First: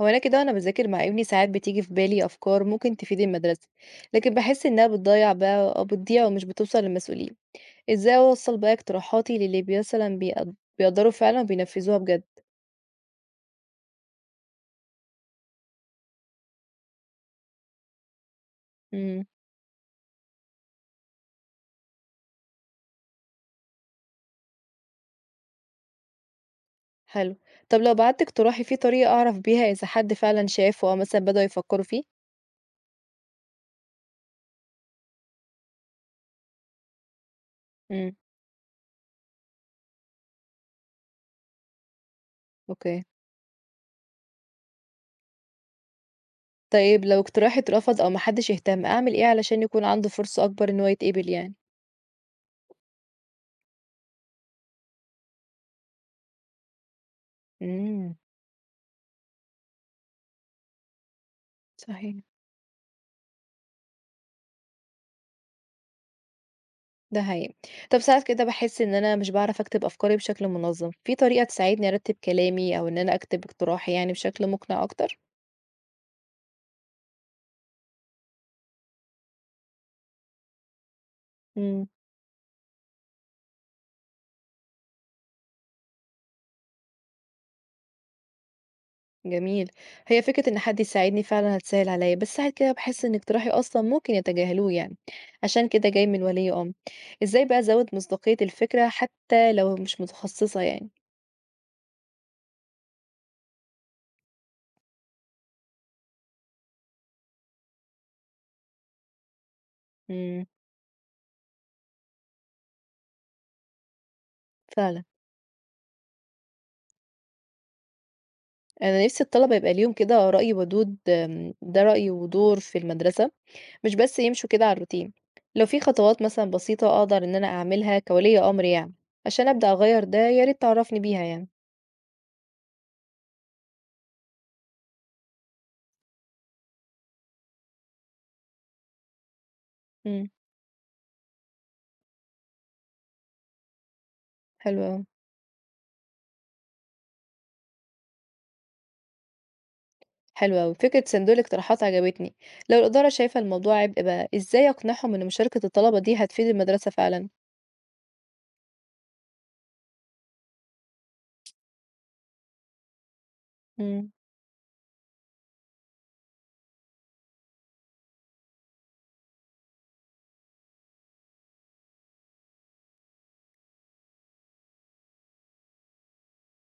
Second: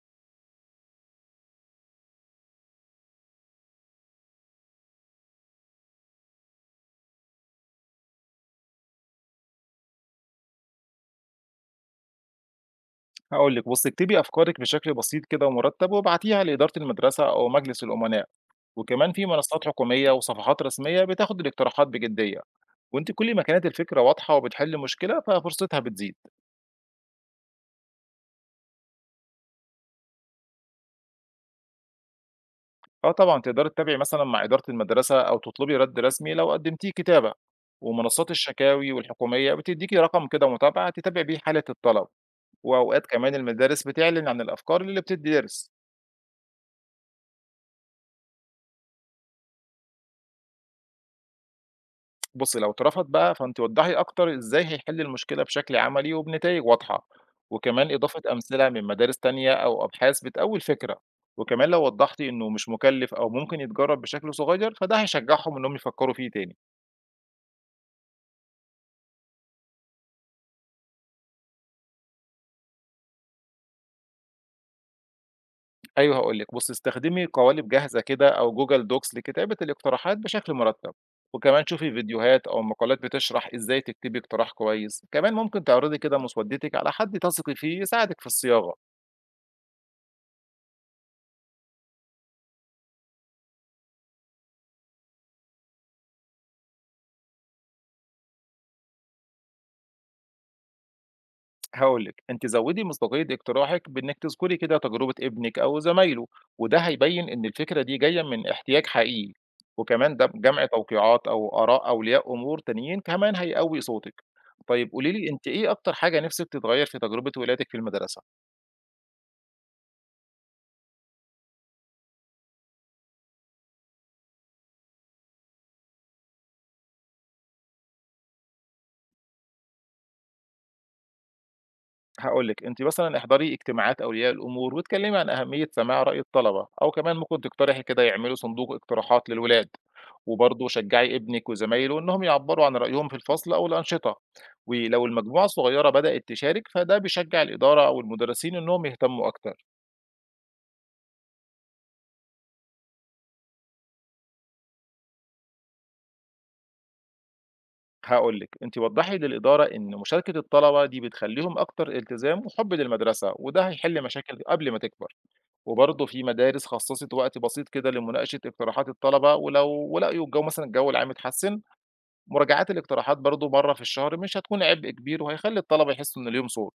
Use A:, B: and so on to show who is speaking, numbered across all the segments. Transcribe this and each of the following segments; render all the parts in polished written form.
A: هو أنا كده وأنا باذاكر مع ابني ساعات بتيجي في بالي أفكار ممكن تفيد المدرسة، لكن باحس إنها بتضيّع بقى أو بتضيع ومش بتوصل للمسؤولين، إزاي أوصّل بقى اقتراحاتي للي مثلًا بيقدّروا فعلًا وبينفذوها بجد؟
B: هقول لك بص اكتبي افكارك بشكل بسيط كده ومرتب وابعتيها لاداره المدرسه او مجلس الامناء، وكمان
A: إمم،
B: في منصات حكوميه وصفحات رسميه بتاخد الاقتراحات بجديه. وانت كل ما كانت الفكره واضحه وبتحل مشكله ففرصتها بتزيد.
A: حلو، طب لو بعتّ اقتراحي في طريقة أعرف بيها إذا حد فعلًا شافه أو مثلًا بدأوا يفكّروا فيه؟
B: اه طبعا تقدري تتابعي مثلا مع اداره المدرسه او تطلبي رد رسمي لو قدمتيه كتابه،
A: إمم،
B: ومنصات الشكاوي والحكوميه بتديكي رقم كده متابعه تتابعي بيه حاله الطلب.
A: أوكي،
B: واوقات كمان المدارس بتعلن عن الافكار اللي بتدرس.
A: طيب لو اقتراحي اترفض أو ما حدش اهتم، أعمل إيه علشان يكون عنده فرصة أكبر إن هو يتقبل يعني؟
B: بُصّي، لو اترفض بقى فأنتِ وضّحي أكتر إزاي هيحل المشكلة بشكل عملي وبنتايج واضحة، وكمان
A: إمم،
B: إضافة أمثلة من مدارس تانية أو أبحاث بتقوي الفكرة، وكمان لو وضّحتِ
A: صحيح.
B: إنه مش مكلّف أو ممكن يتجرّب بشكل صغير، فده هيشجّعهم إنهم يفكّروا فيه تاني.
A: ده حقيقي. طب ساعات كده باحس إن أنا مش باعرف أكتب أفكاري بشكل منظم، في طريقة تساعدني أرتب كلامي أو إن أنا أكتب اقتراحي يعني بشكل مقنع أكتر؟
B: أيوه هاقول لِك، بُصّي استخدمي قوالب جاهزة كده أو Google Docs لكتابة الاقتراحات بشكل مرتب، وكمان
A: إمم،
B: شوفي فيديوهات أو مقالات بتشرح إزاي تكتبي اقتراح كويس، كمان ممكن تعرضي كده مسودّتِك على حد تثقي فيه يساعدِك في الصياغة.
A: جميل. هي فكرة إن حد يساعدني فعلًا هتسهل عليَّ، بس ساعات كده باحس إن اقتراحي أصلًا ممكن يتجاهلوه يعني، عشان كده جاي من ولي أمر. إزاي بقى أزود مصداقية الفكرة حتى لو مش متخصصة يعني؟
B: هاقول لِك، أنتِ زوّدي مصداقية اقتراحِك بإنِّك تذكري كده تجربة ابنِك أو زمايله، وده هيبيّن إن الفكرة دي جاية من احتياج حقيقي، وكمان ده
A: إمم،
B: جمع توقيعات أو آراء أولياء أمور تانيين كمان هيقوي صوتِك. طيب
A: فعلًا.
B: قولي لي أنتِ إيه أكتر حاجة نِفْسِك تتغيّر في تجربة ولادِك في المدرسة؟
A: أنا نفسي الطلبة يبقى ليهم كده رأي ودود آمم، ده رأي ودور في المدرسة. مش بس يمشوا كده على الروتين لو في خطوات مثلا بسيطة أقدر إن أنا أعملها كولي أمر يعني عشان أبدأ أغير ده يا ريت تعرفني بيها يعني
B: هاقول لِك، أنتِ مثلًا احضري اجتماعات أولياء الأمور واتكلمي عن أهمية سماع رأي الطلبة، أو كمان ممكن تقترحي كده يعملوا صندوق اقتراحات للولاد،
A: امم
B: وبرضه شجعي ابنِك وزمايله إنهم يعبّروا عن رأيهم في الفصل أو الأنشطة،
A: حلو أوي
B: ولو المجموعة الصغيرة بدأت تشارك فده بيشجع الإدارة أو المدرسين إنهم يهتموا أكتر.
A: حلو أوي فكرة صندوق اقتراحات عجبتني لو الإدارة شايفة الموضوع عبء بقى إزاي أقنعهم إن مشاركة الطلبة دي هتفيد المدرسة فعلا
B: هاقول لِك، أنتِ وضّحي للإدارة إن مشاركة الطلبة دي بتخلّيهم أكتر التزام وحُب للمدرسة، وده هيحل
A: امم
B: مشاكل قبل ما تكبر. وبرضه في مدارس خصصت وقت بسيط كده لمناقشة اقتراحات الطلبة، ولو ولقوا الجو العام اتحسن. مراجعات الاقتراحات برضه مرة في الشهر مش هتكون عبء كبير، وهيخلي الطلبة يحسوا ان ليهم صوت.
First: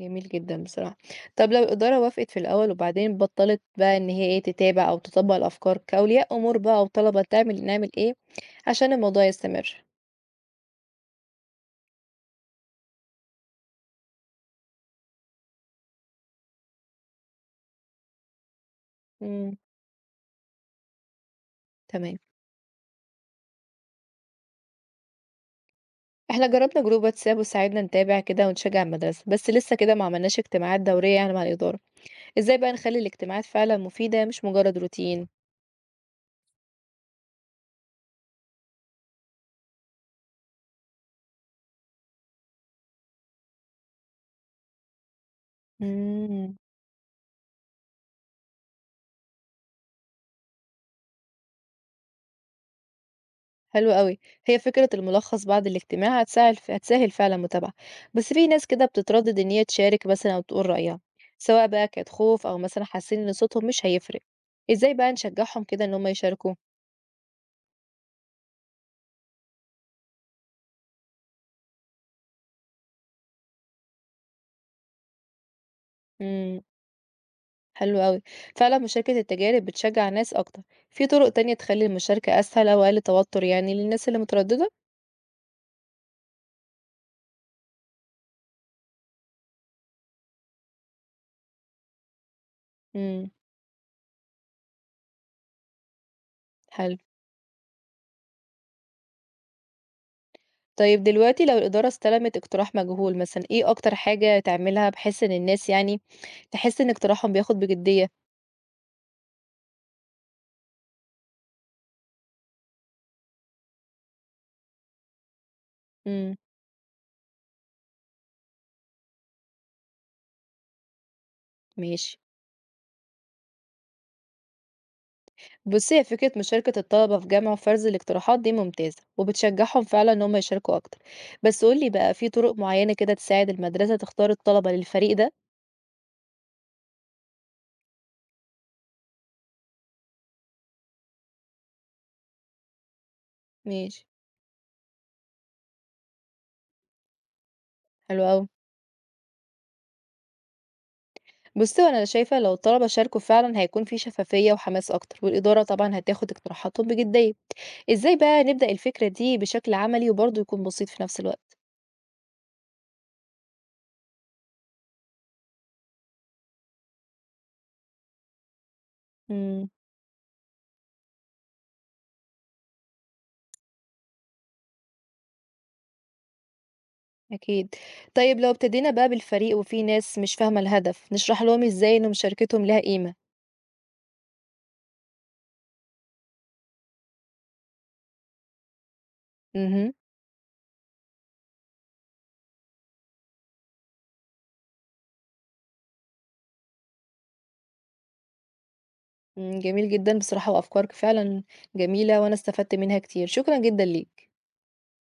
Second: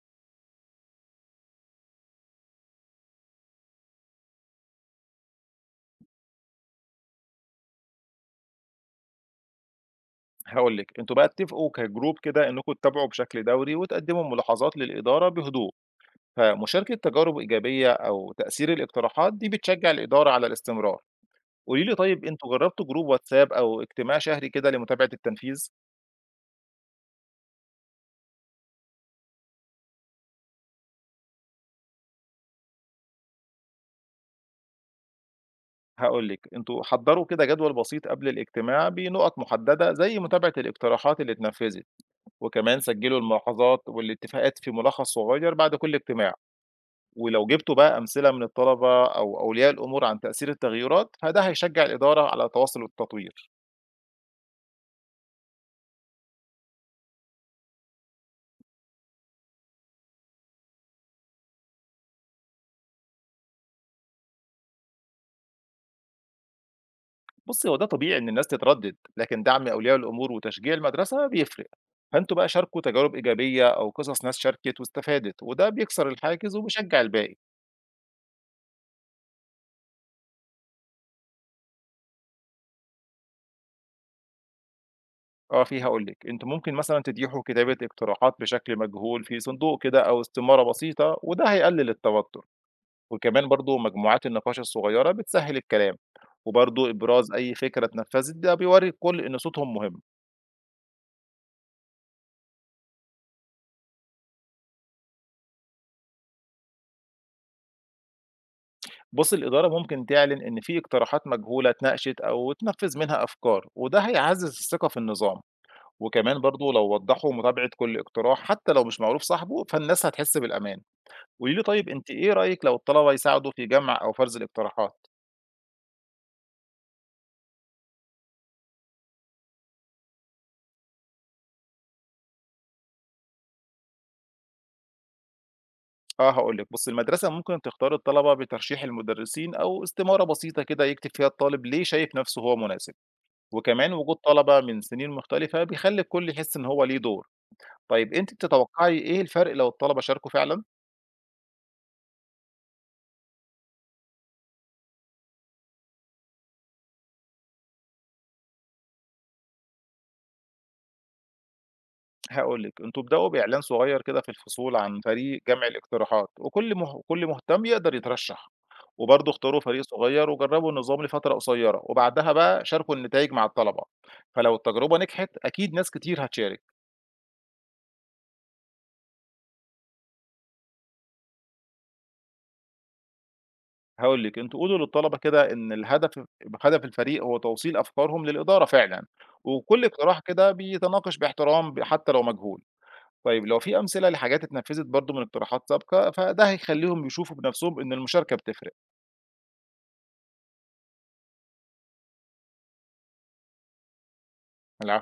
A: جميل جدا بصراحة طب لو الإدارة وافقت في الأول وبعدين بطلت بقى إن هي إيه تتابع أو تطبق الأفكار كأولياء أمور بقى وطلبة نعمل إيه عشان الموضوع يستمر
B: هقول لك انتوا بقى اتفقوا كجروب كده انكم تتابعوا بشكل دوري وتقدموا ملاحظات للإدارة بهدوء، فمشاركة تجارب إيجابية أو تأثير الاقتراحات دي
A: امم
B: بتشجع الإدارة على الاستمرار. قولي لي
A: تمام
B: طيب انتوا جربتوا جروب واتساب أو اجتماع شهري كده لمتابعة التنفيذ؟
A: إحنا جرّبنا جروب واتساب وساعدنا نتابع كده ونشجع المدرسة، بس لسه كده ما عملناش اجتماعات دورية يعني مع الإدارة، إزاي بقى نخلّي الاجتماعات فعلًا مفيدة مش مجرد روتين؟
B: هاقول لِك، أنتم حضّروا كده جدول بسيط قبل الاجتماع بنُقط مُحددة زي متابعة الاقتراحات اللي اتنفذت، وكمان سجّلوا الملاحظات والاتفاقات في ملخص صغير بعد كل اجتماع،
A: إمم،
B: ولو جبتوا بقى أمثلة من الطلبة أو أولياء الأمور عن تأثير التغييرات، فده هيشجّع الإدارة على تواصل والتطوير.
A: حلو أوي، هي فكرة الملخص بعد الاجتماع هتساعد هتسهل فعلًا المتابعة، بس في ناس كده بتتردد إن هي تشارك مثلًا أو تقول رأيها، سواء بقى كانت خوف أو مثلًا حاسين إن صوتهم مش هيفرق، إزاي بقى نشجعهم كده إن هم يشاركوا؟
B: بُصّي، هو ده طبيعي إن الناس تتردّد، لكن دعم أولياء الأمور وتشجيع المدرسة بيفرق. فأنتم بقى شاركوا تجارب إيجابية أو قصص ناس شاركت واستفادت، وده بيكسر الحاجز
A: إمم.
B: وبيشجّع الباقي.
A: حلو أوي. فعلًا مشاركة التجارب بتشجّع الناس أكتر. في طرق تانية تخلّي المشاركة أسهل أو أقل توتر يعني للناس اللي مترددة؟
B: آه، في هاقول لِك، أنتم ممكن مثلًا تتيحوا كتابة اقتراحات بشكل مجهول في صندوق كده أو استمارة بسيطة، وده هيقلل التوتر،
A: إمم،
B: وكمان برضه مجموعات النقاش الصغيرة بتسهّل الكلام، وبرضه
A: حلو.
B: إبراز أي فكرة اتنفذت ده بيورّي الكل إن صوتهم مهم.
A: طيب دلوقتي لو الإدارة استلمت اقتراح مجهول مثلًا، إيه أكتر حاجة تعملها بحيث إن الناس يعني تحس إن اقتراحهم بياخد بجدية؟
B: بُصّي، الإدارة ممكن تعلن إن في اقتراحات مجهولة اتناقشت أو اتنفّذ منها أفكار، وده هيعزّز الثقة في النظام،
A: إمم،
B: وكمان برضه لو وضّحوا متابعة كل اقتراح حتى لو مش معروف صاحبه، فالناس هتحس بالأمان. قولي لي طيب أنتِ
A: ماشي.
B: إيه رأيِك لو الطلبة يساعدوا في جمع أو فرز الاقتراحات؟
A: بُصّي، هي فكرة مشاركة الطلبة في جمع وفرز الاقتراحات دي ممتازة، وبتشجّعهم فعلًا إن هم يشاركوا أكتر. بس قُل لي بقى في طرق معيّنة كده تساعد المدرسة تختار الطلبة للفريق ده؟
B: آه هاقول لِك، بُصّي المدرسة ممكن تختار الطلبة بترشيح المدرسين أو استمارة بسيطة كده يكتب فيها الطالب ليه شايف نفسه هو مناسب، وكمان
A: ماشي،
B: وجود طلبة من سنين مختلفة بيخلّي الكل يحس إن هو ليه دور. طيب
A: حلو
B: أنتِ
A: أوي.
B: بتتوقعي إيه الفرق لو الطلبة شاركوا فعلًا؟
A: بُصّي، هو أنا شايفة لو الطلبة شاركوا فعلًا هيكون في شفافية وحماس أكتر، والإدارة طبعًا هتاخد اقتراحاتهم بجدية. إزاي بقى نبدأ الفكرة دي بشكل عملي وبرضه يكون بسيط في نفس الوقت؟
B: هاقول لِك، أنتم ابدؤوا بإعلان صغير كده في الفصول عن فريق جمع الاقتراحات، وكل مه كل مهتم يقدر يترشح، وبرضه اختاروا
A: إمم،
B: فريق صغير وجربوا النظام لفترة قصيرة، وبعدها بقى شاركوا النتايج مع الطلبة، فلو التجربة نجحت أكيد ناس كتير هتشارك.
A: أكيد. طيب لو ابتدينا بقى بالفريق وفي ناس مش فاهمة الهدف، نشرح لهم إزاي إن مشاركتهم ليها قيمة.
B: هاقول لِك، أنتم قولوا للطلبة كده إن هدف الفريق هو توصيل أفكارهم للإدارة فعلًا، وكل
A: اهم،
B: اقتراح كده بيتناقش باحترام حتى لو مجهول. طيب لو في أمثلة لحاجات اتنفذت برضه من اقتراحات سابقة، فده هيخلّيهم يشوفوا بنفسهم إن المشاركة بتفرق.
A: إمم، جميل جدًا بصراحة وأفكارك فعلًا جميلة وأنا استفدت منها كتير، شكرًا جدًا ليك.
B: العفو.